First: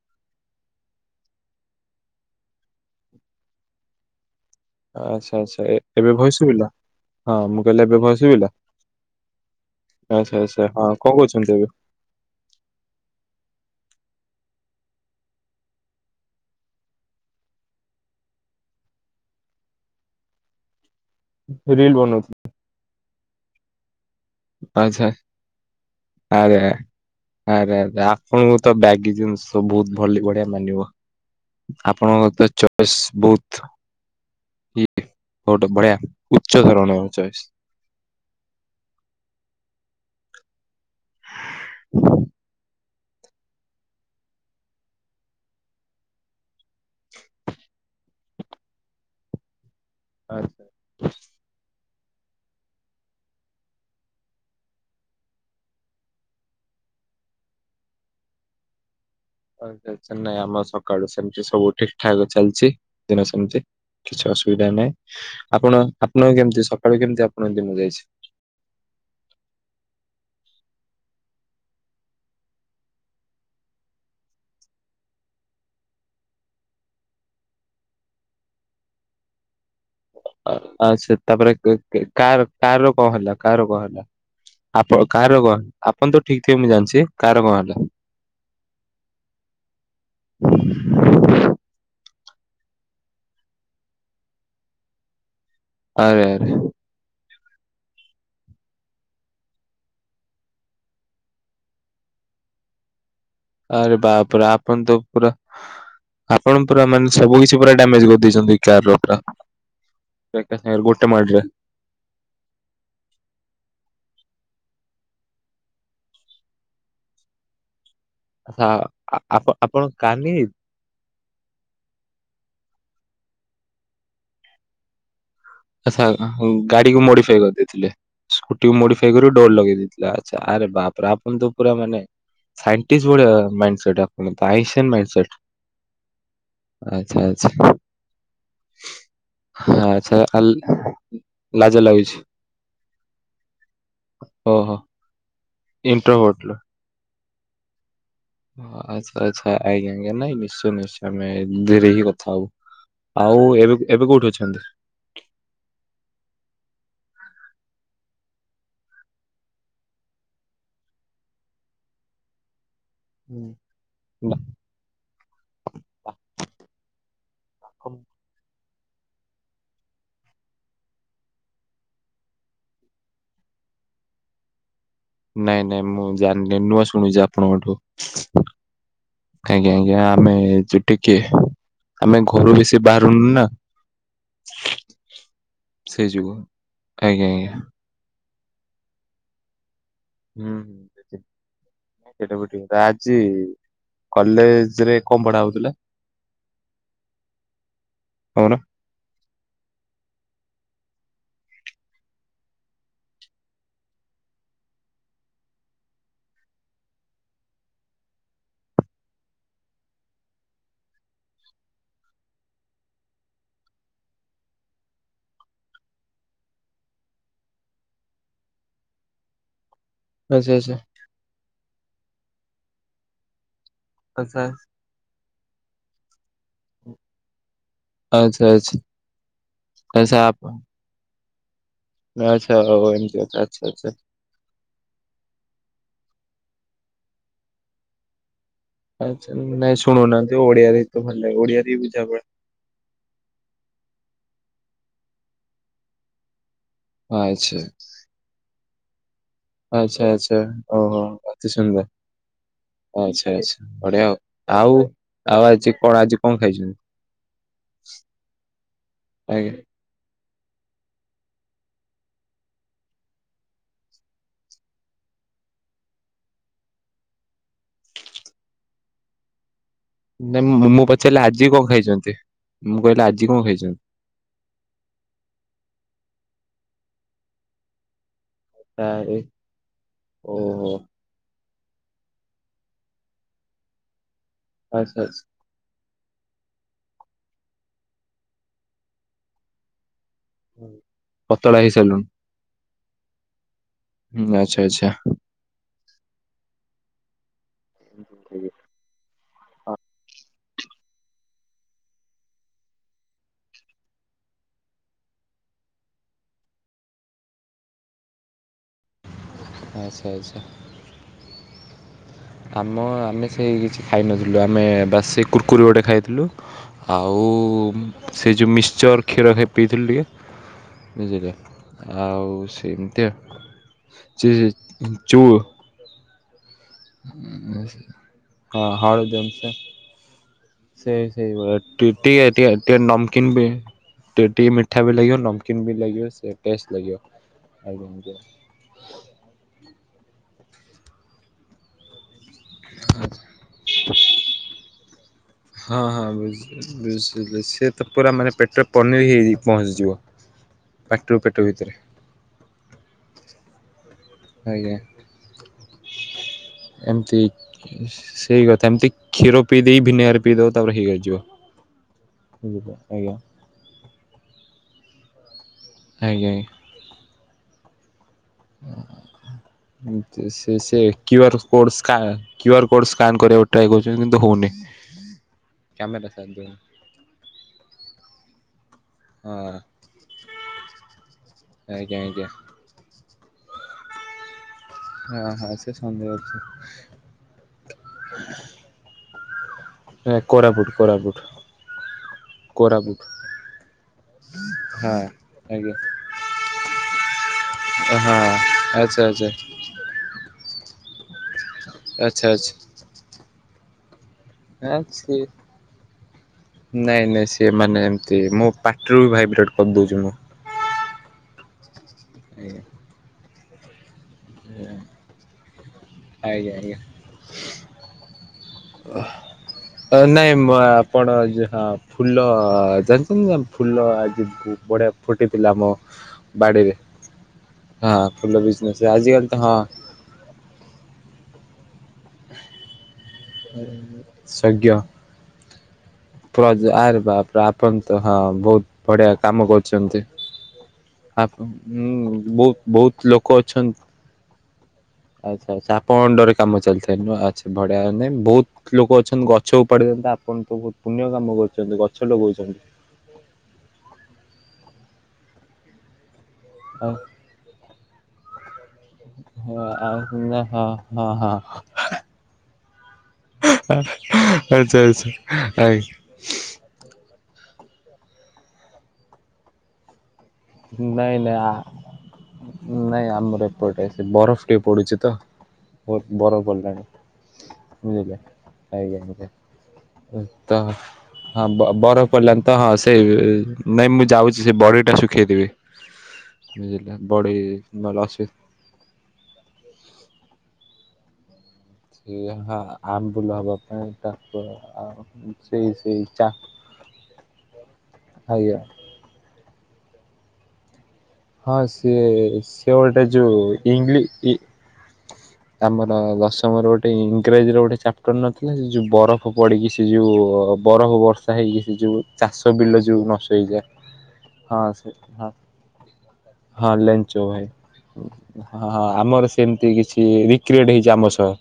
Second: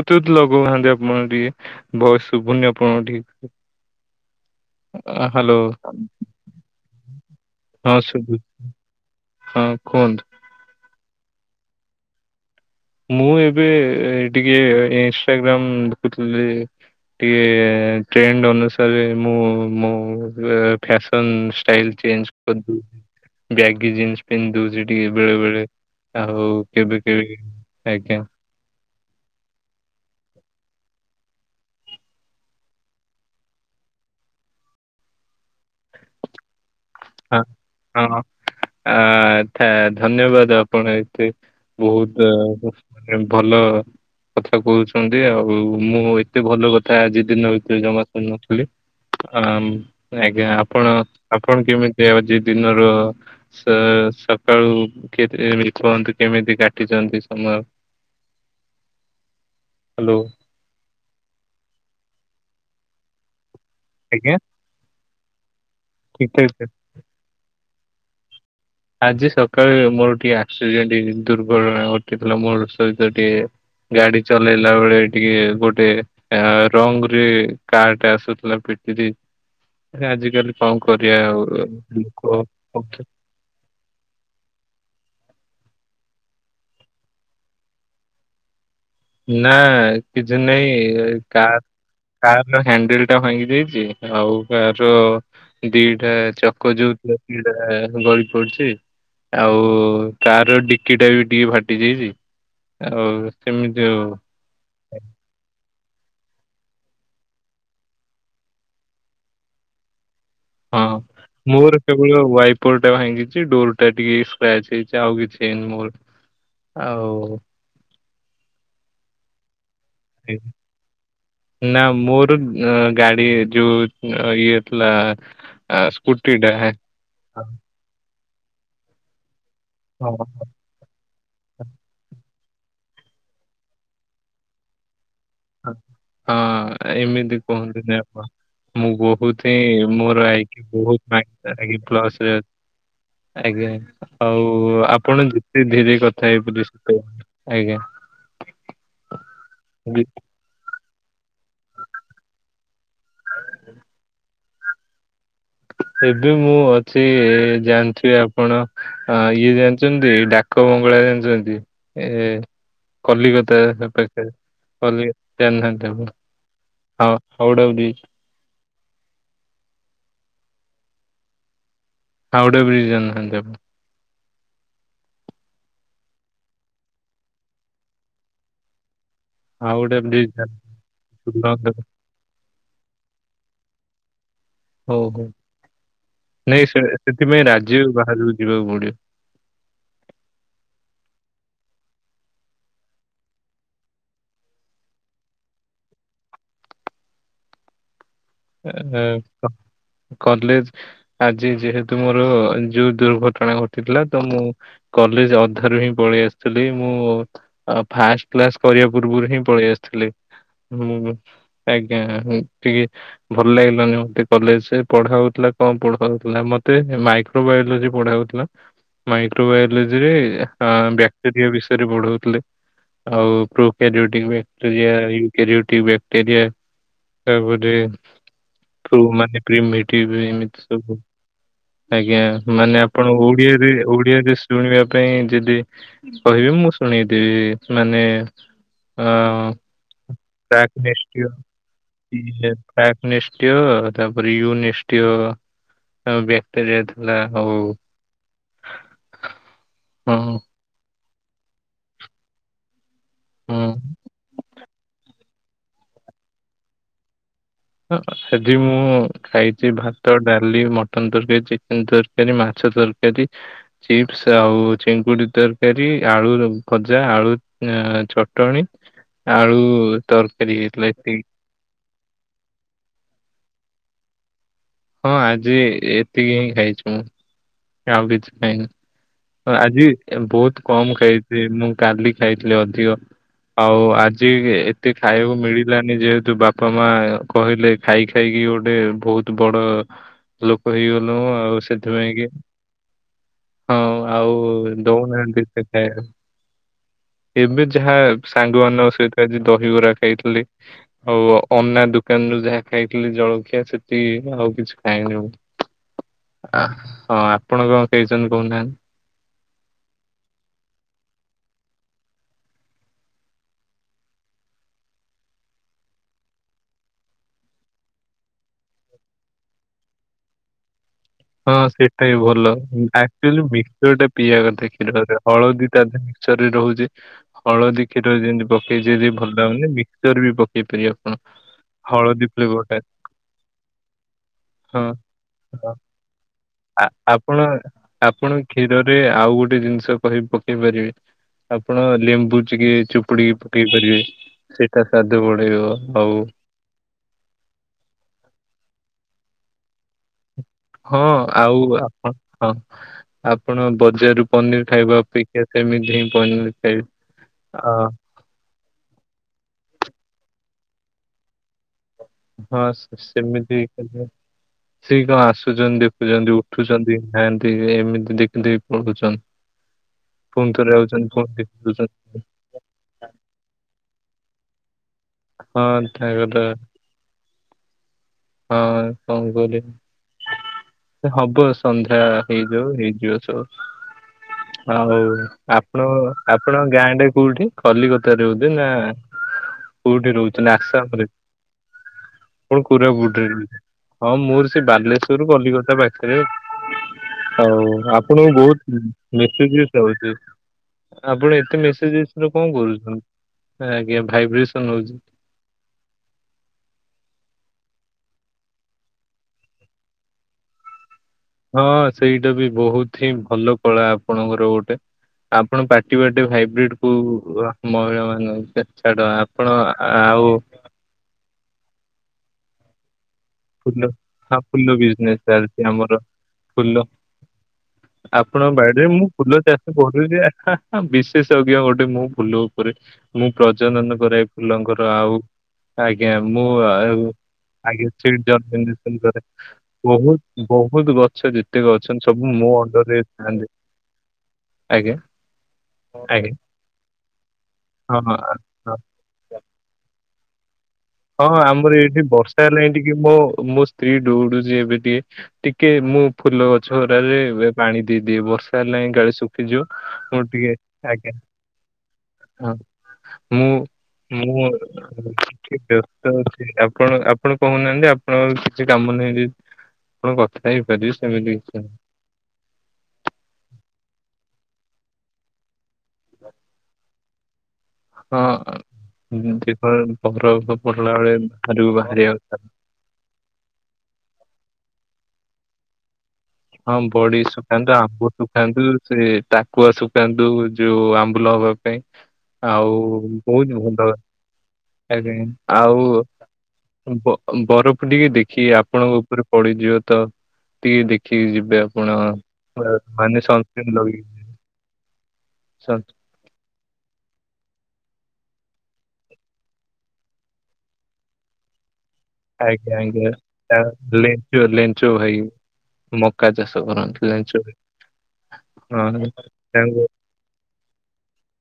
[unintelligible] ଲଗଉନାହାନ୍ତି ଆପଣ ଟିକେ ଭଏସ ସୁଭୁନି ଆପଣଙ୍କ ଠିକ୍। ଆଚ୍ଛା ଆଚ୍ଛା ଏ ଏବେ ଭୟସ ସୁବିଲା ହଁ ମୁଁ କହିଲି ହଁ ଏବେ ଭୟସ ଶୁଭୁ ସୁବିଲା। ହଁ କୁହନ୍ତୁ ଆଚ୍ଛା ଆଚ୍ଛା ହଁ କଣ କରୁଛନ୍ତି ଏବେ। ମୁଁ ଏବେ ଟିକେ ଇନଷ୍ଟାଗ୍ରାମ ଦେଖୁଥିଲି। ଟିକିଏ ଟ୍ରେଣ୍ଡ ଅନୁସାରେ ମୁଁ ମୋ ଫ୍ୟାସନ୍ ରିଲ ଷ୍ଟାଇଲ ଚେଞ୍ଜ ବନଉଥିଲି। କରି ଦେଇଚି ଜାଇକି ଜିମ୍ସି। ପିନ୍ଧଦଉଚି ଆଚ୍ଛା ଟିକେ ବେଳେ ବେଳେ ଆଉ ଆରେ ଆରେ କେବେ କେବେ। ଆରେ ଆଜ୍ଞା ଆପଣଙ୍କୁ ତ ବ୍ୟଗି ଜିନିଷ ବହୁତ ଭଲ ବଢିଆ ମାନିବ। ଆପଣଙ୍କ ତ ଚଏସ୍ ବହୁତ। ବଟ ବଢିଆ ଉଚ୍ଚ ଧରଣର। ହଁ ଚଏସ୍। ହଁ ଆ ଧନ୍ୟବାଦ ଆ ପଣ ଏତେ ବହୁତ ଭଲ କଥା କହୁଛନ୍ତି ଆଉ ମୁଁ ଏତେ ଭଲ କଥ ଥା ଆଜି ଦିନ ଭିତରେ ଜମା ଶୁଣିନଥିଲି। ଆମ୍ ଆଜ୍ଞା ଆଚ୍ଛା ଆପଣ କଣ କେମିତି ଆଜି ଦିନରୁ ସାର ସକାଳୁ କେ [unintelligible] କେମିତି କାଟିଛନ୍ତି ସମୟ। ହ୍ୟାଲୋ। ଟେନ୍ସନ୍ ନାଇଁ ଆମ ସକାଳୁ ସେମତି ସବୁ ଠିକ ଠାକ ଚାଲିଚି ଦିନ ସେମତି। କିଛି ଆଜ୍ଞା ଅସୁବିଧା ନାହିଁ ଆପଣ ଆପଣ ଠିକ୍ ଠାକ୍ କେମିତି ଅଛି। ସକାଳୁ କେମିତି ଆପଣଙ୍କ ଦିନ ଯାଇଛି। ଆଜି ସକାଳୁ ମୋର ଟିକେ ଆକ୍ସିଡ଼େଣ୍ଟ ଦୁର୍ଘଟଣା ଘଟିଥିଲା ମୋର ସହିତ ଟିକେ। ଗାଡି ଚଲେଇଲା ବେଳେ ଟିକେ ଗୋଟେ--' ଆ ରଙ୍ଗ ରେ କାର୍ ଟା ଆସୁଥିଲା ପିଟି ଦେଇଚି ଆଜି। ଆ ସେ ତାପରେ କାର୍ କାର ଲୋକ ର କଣ ହେଲା। କାହାର କଣ ହେଲା ଆପଣକାହାର କଣ ହେଲା ଆପଣ ତ ଠିକ ଥିବ ମୁଁ ଜାଣିଚି କାହାର କଣ ହେଲା। ନା କିଛି ନାଇଁ କାର କର୍ ର ହ୍ୟାଣ୍ଡେଲ ଟା ଭାଙ୍ଗି ଯାଇଚି ଆଉ କାର୍ ର ଦିଟା ଆରେ ଆରେ ଚକ ଯୋଉଥିଲା ଦିଟା ଗଳି ପଡିଚି। ଆଉ କର ର ଡିକି ଟା ବି ଟିକେ ଫାଟି ଯାଇଚି ଆଉ ସେମି ଆରେ ବାପରେ ଆପଣ ତ ପୁରା ଆପଣ ପୁରା ମାନେ ସବୁ କିଛି ପୁରା ଡ୍ୟାମେଜ କରିଦେଇଛନ୍ତି କାର୍ ର ପୁରା। ଏକା ହଁ ସାଙ୍ଗରେ ଗୋଟେ ମାଡରେ। ମୋର ୱାଇପର ଟା ଭାଙ୍ଗିଚି ଡୋର ଟା ଟିକେ ସ୍କ୍ରାଚ୍ ହେଇଚି ଆଉ କିଛି ହେଇନି ମୋର। ଆଉ ଆ-ଆ-ଆପଣ ଆପଣ କାର୍ ନେଇକି ନା ମୋର ଏ ଗାଡି ଯୋଉ ଇଏ ଥିଲା। ଆଚ୍ଛା ସ୍କୁଟି ଟା ହଁ। ଗାଡି କୁ ମଡିଫାଇ କରିଦେଇଥିଲେ। ସ୍କୁଟିକୁ ମଡିଫାଇ କରି ଡୋର ଲଗେଇ ଦେଇଥିଲେ। ଆଚ୍ଛା ଆରେ ବାପ୍ ଆପଣ ତ ପୁରା ମାନେ ସାଇନଟିଷ୍ଟ ଭଳିଆ ମାଇଣ୍ଡସେଟ୍ ଆପଣଙ୍କର। ଆପଣଙ୍କର ଆଇନଷ୍ଟାଇନ ମାଇଣ୍ଡସେଟ୍। ହଁ ଏମିତି କୁହନ୍ତୁନି ଆପଣ। ମୁଁ ବହୁତ ହିଁ ଆଚ୍ଛା ମୋର ଆ- [unintelligible] ଲାଜ ଲାଗୁଛି ଆଜ୍ଞା ଆଉ ଓହୋ ଆପଣ ଧୀରେ କଥା ଇଣ୍ଟ୍ରୋଭଟ ହେଇପାରିବେ [unintelligible] ଆଜ୍ଞା। ଆଚ୍ଛା-ଆଚ୍ଛା ବି- ଆଜ୍ଞା-ଆଜ୍ଞା ନାଇଁ ନିଶ୍ଚୟ-ନିଶ୍ଚୟ ଆମେ ଧିରେ ହିଁ କଥା ହବୁ। ଆଉ ଏବେ ଏବେ କୋଉଠି ଅଛନ୍ତି? ଏବେ ମୁଁ ଅଛି ଜାଣିଥିବେ ଆପଣ ହଁ ଇଏ ଜାଣିଛନ୍ତି ଡାକ ବଙ୍ଗଳା ଜାଣିଛନ୍ତି ଏ ହୁଁ। କଲିକତା ପଖେରେ। ନା କଲିକତା ଜାଣିନାହାନ୍ତି ଆପଣ ହ ହାଉଡ଼ା ବ୍ରିଜ୍। ହାଉଡା ବ୍ରିଜ୍ ଜାଣିନାହାନ୍ତି ଆପଣ? ନାଇଁ ନାଇଁ ମୁଁ ଜାଣିନି ନୂଆ ଶୁଣୁଛି ଆପଣଙ୍କଠୁ। ଆଜ୍ଞା ହାଉଡା ଆଜ୍ଞା ବ୍ରିଜ ଆମେ [unintelligible] ଟିକେ ଜାଣିନାହାନ୍ତି? ଆମେ ଘରୁ ବେଶି ବାହାରୁନୁ ନା। ହଉ ହଉ ସେଇ ଯୋଗୁ। ନାଇଁ ସେ ଆଜ୍ଞା ସେଥିପାଇଁ ଆଜ୍ଞା ରାଜ୍ୟ ବାହାରକୁ ଯିବାକୁ ପଡିବ। ହୁଁ। ସେଇଟାକୁ ଠିକ ଆଜି କଲେଜ ରେ କଣ ପଢା ହଉଥିଲା? ଆଉ ନା ଏଁ କଲେଜ ଆଜି ଯେହେତୁ ମୋର ଯୋଉ ଦୁର୍ଘଟଣା ଘଟିଥିଲା ତ ମୁଁ କଲେଜ ଅଧାରୁ ହିଁ ପଳେଇ ଆସିଥିଲି। ମୁଁ ଆଉ ଫାଷ୍ଟ କ୍ଲାସ କରିବା ପୂର୍ବରୁ ହିଁ ପଳେଇ ଆସିଥିଲି। ହୁଁ। ଆଜ୍ଞା। ଟିକେ ଭଲ ଲାଗିଲାନି ମୋତେ କଲେଜରେ। ପଢ଼ା ହେଉଥିଲା କଣ ପଢ଼ା ହେଉଥିଲା? ମୋତେ ମାଇକ୍ରୋବାୟୋଲୋଜି ପଢ଼ା ହେଉଥିଲା। ମାଇକ୍ରୋବାୟୋଲୋଜି ରେ ଆଚ୍ଛା ଆଁ ଆଚ୍ଛା ବ୍ୟାକ୍ଟେରିଆ ବିଷୟରେ ବଢଉଥିଲେ। ଆଉପୃ ଆଚ୍ଛା [unintelligible] ବ୍ୟାକ୍ଟେରିଆ ତାପରେ ଆଚ୍ଛ ଆଚ୍ଛା। [unintelligible] ଏମିତି ଆଚ୍ଛା ଆପ ସବୁ। ଆଜ୍ଞା। ଆଚ୍ଛା ହଉ ମାନେ ଆପଣ ଏମିତି କଥା ଆଚ୍ଛା ଓଡିଆରେ ଆଚ୍ଛା ଓଡିଆରେ ଶୁଣିବା ପାଇଁ ଯଦି କହିବେ ମୁଁ ଶୁଣେଇଦେବି। ମାନେ ଅ ଆଚ୍ଛା। ନାଇଁ ଶୁଣୁନାହାନ୍ତି ଓଡିଆରେ ତ ଭଲ ଲାଗବ। ଓଡିଆରେ ବୁଝା ପଡ ପ୍ରକ ନିଷ୍ଟିୟ ତାପରେ ୟୁ ନିଷ୍ଟିୟ ଆଉ ବ୍ୟାକ୍ଟରିଆ ଥାଏ। ଆଚ୍ଛା। ଆଚ୍ଛା, ହଁ ଆଚ୍ଛା। ଓହୋ! ଅତି ସୁନ୍ଦର। ଆଚ୍ଛା, ହଁ। ଆଚ୍ଛା। ବଢିଆ ଆଉ ଆଉ ଆଜି କଣ ଆଜି କଣ ଖାଇଛ? ହଁ। ଆଜି ମୁଁ ଆଜ୍ଞା ଖାଇଛି ଭାତ୍ ତ ଡାଲି, ମଟନ ତରକାରୀ, ଚିକେନ ତରକାରୀ, ମାଛ ତରକାରୀ। ଚିପ୍ସ ଆଉ ଚିଙ୍କୁଡି ତରକାରୀ ଆଳୁ ର ଭଜା ଆଳୁ ଅ ଚଟଣିୀ ଆଳୁ ତରକାରୀ ନାଇଁ ମୁଁ ହେଇଥିଲା ପଚାରିଲି ଏତିକି ଆଜି କଣ ଖାଇଛନ୍ତି? ମୁଁ କହିଲି ଆଜି କଣ ଖାଇଛନ୍ତି? ହଁ। ଆଜି ଏତିକି ହିଁ ଖାଇଛି ମୁଁ। ଆଉ କିଛି ଖାଇନି। ଆରେ ଆଜି ବହୁତ ଓହୋ କମ ଖାଇ ସେ ମୁଁ କାଲି ଖାଇଥିଲି ଅଧିକ। ଆଉ ଆଜି ଏତେ ଆଚ୍ଛା ଆଚ୍ଛା। ଖାଇବାକୁ ମିଳି ପାନ ଯେହେତୁ ବାପା ମା କହିଲେ ଖାଇ ଖାଇକି ଗୋଟେ ବହୁତ ବଡ ଲୋକ ହେଇଗଲୁ। ପତଳା ଆଉ ହେଇସାରିଲୁଣି ସେଥିପାଇଁ କି ହଁ ହୁଁ ଆଚ୍ଛା ଆଉ ଆଚ୍ଛା। ଦଉନାହାନ୍ତି ସେ ଖଏ ଏବେ ଯାହା ସାଙ୍ଗମାନଙ୍କ ସହିତ ଆଜି ଦହିବରା ଖାଇଥିଲି। ଆଉ ଅନା ଦୋକାନ ଯୋ ଯାହା ଖାଇଥିଲି ଜଳଖିଆ ସେଠି ଆଉ କିଛି ଖାଇନି ଆଉ। ଅ ହଁ ଆପଣ କଣ ଖାଇଛନ୍ତି [unintelligible] ଆଚ୍ଛା ଆଚ୍ଛା। ଆମ ଆମେ ସେଇ କିଛି ଖାଇନଥିଲୁ, ଆମେ ବାସ ସେ କୁର୍କୁରି ଗୋଟେ ଖାଇଥିଲୁ। ଆଉ ସେ ଯୋଉ ମିକ୍ଚର କ୍ଷୀର ପିଇଥିଲି ଟିକେ। ବୁଝିଲେ। ହଁ ସେଇଟା ବି ଆଉ ଭଲ, ସେମିତି ଆଉ ଆକ୍ଚୁଆଲି ମିକସର ଟା ଚି ପିଇବା କଥା କ୍ଷୀରରେ ଚୁ ହଳଦୀ ତା ରେ ରହୁଚି ହଳଦୀ ହଁ କ୍ଷୀର ଯେମିତି ପକେଇଚି ଯ ଭଲ ଲାଗୁନି ମିକସର ବି ପକ୍ ସେଇ ସେଇ ଟିକେ ଟେ ଟା ଟିକେ ନମକିନ୍ ବି ଟ ଟିକେ ମିଠା ହଁ ବି ଲାଗିବ, ନମ୍କନ୍ ହଁ ବି ଲାଗିବ ସେ ଟେଷ୍ଟ ଲାଗିବ। ଆପଣ ଆପଣ କ୍ଷୀରରେ ଆଉ ଗୋଟେ ଜିନିଷ କହି ପକେଇ ପାରିବେ। ଆପଣ ଲେମ୍ବୁ ଟିକେ ଚୁପୁଡି ପକେଇ ପାରିବେ, ସେଇଟା ସ୍ଵାଦ ବଢେଇବ ଆଉ ବୁଝ ସେ ତ ପୁରା ମାନେ ପେଟ ପନିର ହେଇକି ପହଞ୍ଚିଯିବ। ହଁ ପାଟିରୁ ପେଟ ଆଉ ଭିତରେ ଆ ହଁ ଆପଣ ବଜାରରୁ ପନିର ଆଜ୍ଞା ଖାଇବା ଅପେକ୍ଷା ସେମିତି ହିଁ ପନିର୍ ଏମତି, ସେଇ କଥା ଏମିତି କ୍ଷୀର ପିଇ ଦେଇ ଭିନେଗାର ପିଇଦେବ ତାପରେ ହେଇଯିବ। ହଁ ଆଜ୍ଞା ଆଜ୍ଞା ସେମିତି ହେଇ, ସେ କଣ ଆସୁଛନ୍ତି ଆଜ୍ଞା ଦେଖୁଛନ୍ତି ଉଠୁ ଦେଖୁଛନ୍ତି, ଖାଆନ୍ତି ଏମିତି ଦେଖ ଦେଇ ପଢୁଛନ୍ ସେ ପୁଣି ଥରେ ସେ ଯଉଛନ୍ କ୍ୟୁ ପୁଣି ଆର୍ ଥରେ କୋଡ୍ ସ୍କା ପଢ଼ୁଛନ କ୍ୟୁ ଆର କୋଡ୍ ସ୍କାନ କରିବାକୁ ଟ୍ରାଏ କରଚନ୍ତି କିନ୍ତୁ ହୋଉନି। [unintelligible] ହଁ କଣ ହଁ। କରିବି ହବ ଆଜ୍ଞା ସନ୍ଧ୍ୟା ଆଜ୍ଞା। ହେଇ ଯୋ ହେଇଯିବ ସବୁ ହୋଉ ହଁ ହଁ ସେ ଆପଣ ସନ୍ଦେହ ଅଛି। ଆପଣ ଗାଁଟା କୋଉଠି କଲିକତାରେ ବୋଧେ ନା? କୋଉଠି ନାଁ ରହୁଚନ୍ତି କୋରାପୁଟ ଆସାମ ରେ, କୋରାପୁଟ କଣ କୋରାପୁଟ। କରିବାକୁ ହଁ ମୋର ସେ ହଁ ବାଲେଶ୍ଵର ଆଜ୍ଞା। କଲିକତା ପାଖରେ। ହୋଉ ହଁ ଆପଣଙ୍କୁ ବୋହୁତ ଆଚ୍ଛା ଆଚ୍ଛା ମିିକ ଆପଣ ଏତେ ଆଚ୍ଛା ମସେଜେସ କଣ ଆଚ୍ଛା କରୁଛନ୍ତି ଆଜ୍ଞା ଭାଇ ବ୍ରେସନ୍ ଆ ସେ ନାଇଁ ନାଇଁ ସେମାନେ ଏମତି ମୋ ପାଟିରୁ ବି ଭାଇବ୍ରେଟ୍ କରିଦୋଉଚି ମୁଁ। ହଁ ସେଇଟା ବି ବହୁତ ହିଁ ଭଲ କଳା ଆପଣଙ୍କର ଗୋଟେ ଆପଣ ପାଟି ବାଟେ ଆଜ୍ଞା ଆଜ୍ଞା ଆଜ୍ଞା। ହାଇବ୍ରିଡ କୁ [unintelligible] ଛାଡ଼ ଆପଣ ନାଇଁ ଆଉ ଆପଣ ଯାହା ଫୁଲ ଜାଣିଚନ୍ତି? ଫୁଲ ଆଜି ହଁ ଫୁଲ ବଢ଼ିଆ ବିଜନେସ ଫୁଟିଥିଲା ଚାଲିଛି ଆମ ଆମର ବାଡ଼ିରେ। ଫୁଲ ହଁ ଫୁଲ ଆପଣ ବିଜନେସ ବାଡିରେ ମୁଁ ଆଜିିକାଲି ଫୁଲ ତ ହଁ। ଚାଷ ବିଶେଷଜ୍ଞ ଗୋଟେ ମୁଁ ଫୁଲ ଉପରେ। ମୁଁ ପ୍ରଜନନ କରାଏ ସଜ୍ଞ। ଫୁଲଙ୍କର ଆଉ ଆଜ୍ଞା ମୁଁ ଆରେ ଆଉ ବାପରେ ଆପଣ ତ ଆଜ୍ଞା। ହଁ ବହୁତ ବ ବଢ଼ିଆ କାମ କରୁଛନ୍ତି। ବୋହୁତ ଗଛ ଯେତେ ଗଛ ସବୁ ମୋ ଅଣ୍ଡରରେ ଥାନ୍ତି କଛନ ଆଜ୍ଞା। ଆଚ୍ଛା, ଆଚ୍ଛା ଆପଣଙ୍କ ଆଜ୍ଞା ଅଣ୍ଡରରେକାମ ଚାଲିଥାଏ ଆଚ୍ଛା ଆଚ୍ଛା ବଢ଼ିଆ ଆ ହଁ ନାଇଁ ହଁ ବୋହୁତ ହଁ ଲୋକ ଅଛନ୍ତି ଗଛକୁ ଉପାଡିଥାନ୍ତା ଆପଣ ତ ବୋହୁତ ପୁଣ୍ୟ ହଁ କାମ ଆମର କରୁଚନ୍ତି ଏଇଠି ଗଛ ବର୍ଷା ଲଗଉଚନ୍ତି। ହେଲାଣି ଟିକେ ମୋ ମୋ ସ୍ତ୍ରୀ ଦୌଡୁଚି ଏବେ ଟିକେ ଟିକେ ମୁଁ ଫୁଲ ଗ ଆଉ ଚଉରା ରେ ଏବେ ପାଣି ଦେଇଦିଏ ବର୍ଷା ହେଲାଣି କାଳେ ଶୁଖିଯିବ ମୁଁ ଟିକେ, ଆଜ୍ଞା। ଓହୋ। ହଁ ମୁଁ ମୁଁ ଆଚ୍ଛା ଆଚ୍ଛା ଆଜ୍ଞା। ତ ଆପଣ ଆପଣ କହୁନାହାନ୍ତି ଆପଣଙ୍କ କିଛି କାମ ନାହିଁ ଯଦି ହଁ କଥା ହେଇପାରିବି ନାଇଁ ସେମିତି ନାଇଁ ଆ କିଛି ନାହିଁ। ନାଇଁ ଆମର ଏପଟେ ସେ ବରଫ ଟିକେ ପଡୁଛି ତ ବହୁତ ବରଫ ପଡ଼ିଲାଣି। ବୁଝିଲେ ହଁ ଆଜ୍ଞା, ଆଜ୍ଞା ବରଫ ତ ପଡିଲା ବେଳେ ହଁ ବାହାରକୁ ବରଫ ବାହାରିବା କଥା ପଡ଼ିଲାଣି ନୁହଁ। ତ ହଁ। ସେ ନାଇଁ ମୁଁ ଯାଉଛି ସେ ବଡ଼ି ଟା ଶୁଖେଇଦେବି। ହଁ ବୁଝିଲେ ବଡି ଶୁଖାନ୍ତୁ, ନହେଲେ ଆମ୍ବ ଅସୁ ଶୁଖାନ୍ତୁ। ସରି ଟାକୁଆ ଶୁଖନ୍ତୁ ଯୋଉ ଆମ୍ବୁଲ ହବ କାଇଁ ସେ ହଁ ଆଉ ଆମ୍ବୁଲ ହବା ବହୁତ ପାଇଁ ଭଲ ତାକୁ ଆଉ ଆଜ୍ଞା ସେଇ ସେଇ ଆଉ। ଚାଟ ବ-ବରଫ ଟିକେ ଦେଖି ଖାଇବା ଆପଣଙ୍କ ଉପରେ ପଡ଼ିଯିବ ତ ଟିକେ ଦେ ହଁ ସିଏ ସେ ଗୋଟେ ମାନେ ଯୋଉ ସନସ୍କ୍ରିନ୍ ଲଗେଇକି ଇଂଲି-ଇ ସନ୍ ଆମର ଦଶମର ଗୋ ଟେ ଇଂରାଜୀର ଗୋଟେ ଚାପ୍ଟର ନଥିଲା ସେ ଯେଉ ବରଫ ପଡ଼ିକି ସେ ଯେଉ ବରଫ ବର୍ଷା ହେଇକି ସେ ଯେଉ ଚାଷ ଆଜ୍ଞା ବିଲ ଯୋଉ ଆଜ୍ଞା। ନଷ୍ଟ ତା ହେଇଯାଏ ଲେଞ୍ଚୁ ହଁ ଲେଞ୍ଚୁ ସେ ଭାଇ ହଁ। ମକା ଚାଷ ହଁ କରନ୍ତି ଲେଞ୍ଚ ଲେଞ୍ଚୁ ଭାଇ ହଁ ହଁ ଆମର ସେମିତି ତାଙ୍କୁ କିଛି। କି ରିକ୍ରିଏଟ୍ ହେଇଛି ଆମ ସହ।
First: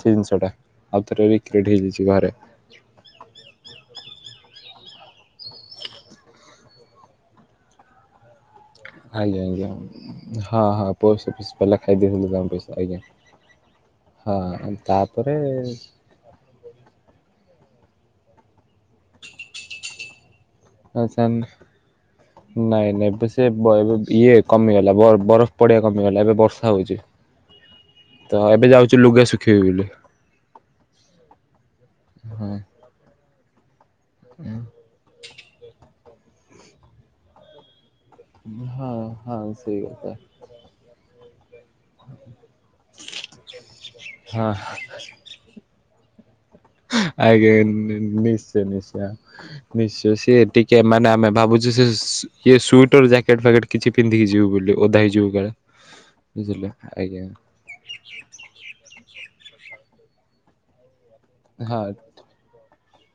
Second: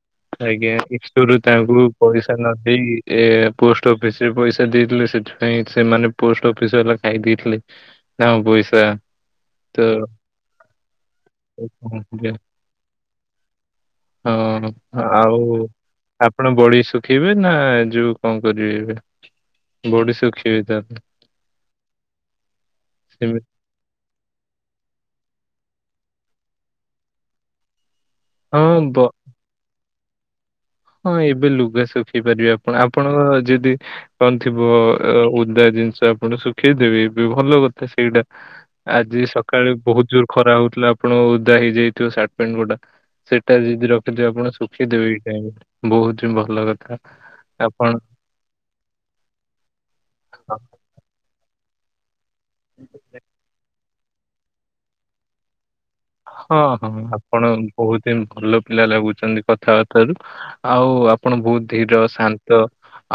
ସେ ଜିନିଷଟା ଆଜ୍ଞା ଆଜ୍ଞା ଆଉ ଥରେ ଷ୍ଟୋରୀରୁ ତା ରିକ୍ରିଏଟ ଆଗରୁ ହେଇଯାଇଛି ଘରେ ପଇସା ନ ସେଇ ଏ ପୋଷ୍ଟ ଅଫିସ ରେ ପଇସା ଦେଇଥିଲେ ସେଥିପାଇଁ ସେମାନେ ପୋଷ୍ଟ ଅଫିସ ବାଲା ଖାଇ ଦେଇେଥିଲେ। ତାଙ୍କ ପଇସା। ଆଜ୍ଞା ଆଜ୍ଞା ହଁ ହଁ ପୋଷ୍ଟ ଅଫିସ ବାଲା ଖାଇଦେଇଥିଲେ ତ ତାଙ୍କ ପଇସା ଆଜ୍ଞା। ହଁ। ତାପରେ ଆଉ ଆପଣ ବଡ଼ି ଶୁଖେଇବେ ନା ଯୋଉ କଣ କରିବେ ଏବେ? ବଡ଼ି ସୁଖେଇବେ ତା ଆସନ୍ ନାଇଁ ନାଇଁ ଏବେ ସେମିତି ସିଏ ବ ଇଏ କମିଗଲା ବରଫ-ବରଫ ପଡିବା କମିଗଲା ଏବେ ବର୍ଷା ହଉଛି। ତ ଏବେ ହଁ ଯାଉଚି ବ ଲୁଗା ଶୁଖେଇିବି ବୋଲି। ହଁ ଏବେ ଲୁଗା ଶୁଖେଇ ପାରିବେ ହଁ। ଆପଣ ଆପଣଙ୍କର ଯଦି କଣ ଥିବ ଅଁ ଓଦା ଜିନିଷ ଆପଣ ଶୁଖେଇଦେବେ ବି ଭଲ କଥା ସେଇଟା ହଁ ଆଜି ହଁ ସକାଳେ ସେଇ ବହୁତ କଥା। ଜୋର ଖରା ହଉଥିଲା ଆପଣ ଓଦା ହେଇଯାଇ ଥିବ ସାର୍ଟ ପ୍ୟାଣ୍ଟ ଗୋଟା ସେଟା ଯଦି ରଖିଥିବେ ଆପଣ ହଁ ଶୁଖେଇଦେବେ ଏଇ ଟାଇମ୍ ରେ ବହୁତ ହିଁ ଭଲ କଥା। ଆଜ୍ଞା ଆପଣ ନି-ନିଶ୍ଚୟ ନିଶ୍ଚୟ। ନିଶ୍ଚୟ ସିଏ ଟିକେ ମାନେ ଆମେ ଭାବୁଛୁ ସିଏ ଇଏ ସୁଇଟର ଜ୍ୟାକେଟ ଫ୍ୟାକେଟ କିଛି ପିନ୍ଧିକି ଯିବୁ ବୋଲି ଓଦା ହେଇଯିବୁ କାଳେ ହଁ ବୁଝିଲେ ହଁ ଆଜ୍ଞା। ଆପଣ ବହୁତ ହିଁ ଭଲ ପିଲା ଲାଗୁଛନ୍ତି କଥାବାର୍ତ୍ତ ରୁ ଆଉ ଆପଣ ବହୁତ ହଁ ଧୀର ଶାନ୍ତ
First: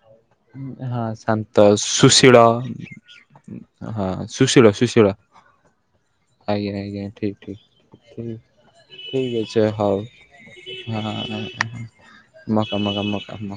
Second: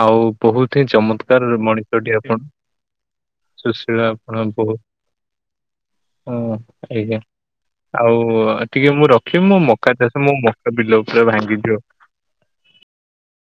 ଆଉ ବହୁତ ହିଁ ହଁ ଚମତ୍କାର ଶାନ୍ତ ମଣିଷଟି ଆପଣ। ସୁଶୀଳ ଉ ସୁଶୀଳ ହଁ ଆପଣ ସୁଶୀଳ ବହୁତ ସୁଶୀଳ ଆଜ୍ଞା ଆଜ୍ଞା ଠିକ୍ ଠିକ୍। ଆଉ ଟିକେ ମୁଁ ରଖିମି ମୋ ମକା ଚାଷ ମୋ ମକା ବିଲ ଉପରେ ଭାଙ୍ଗି ଯିବ। ମକା ମକା ମକା କାମ।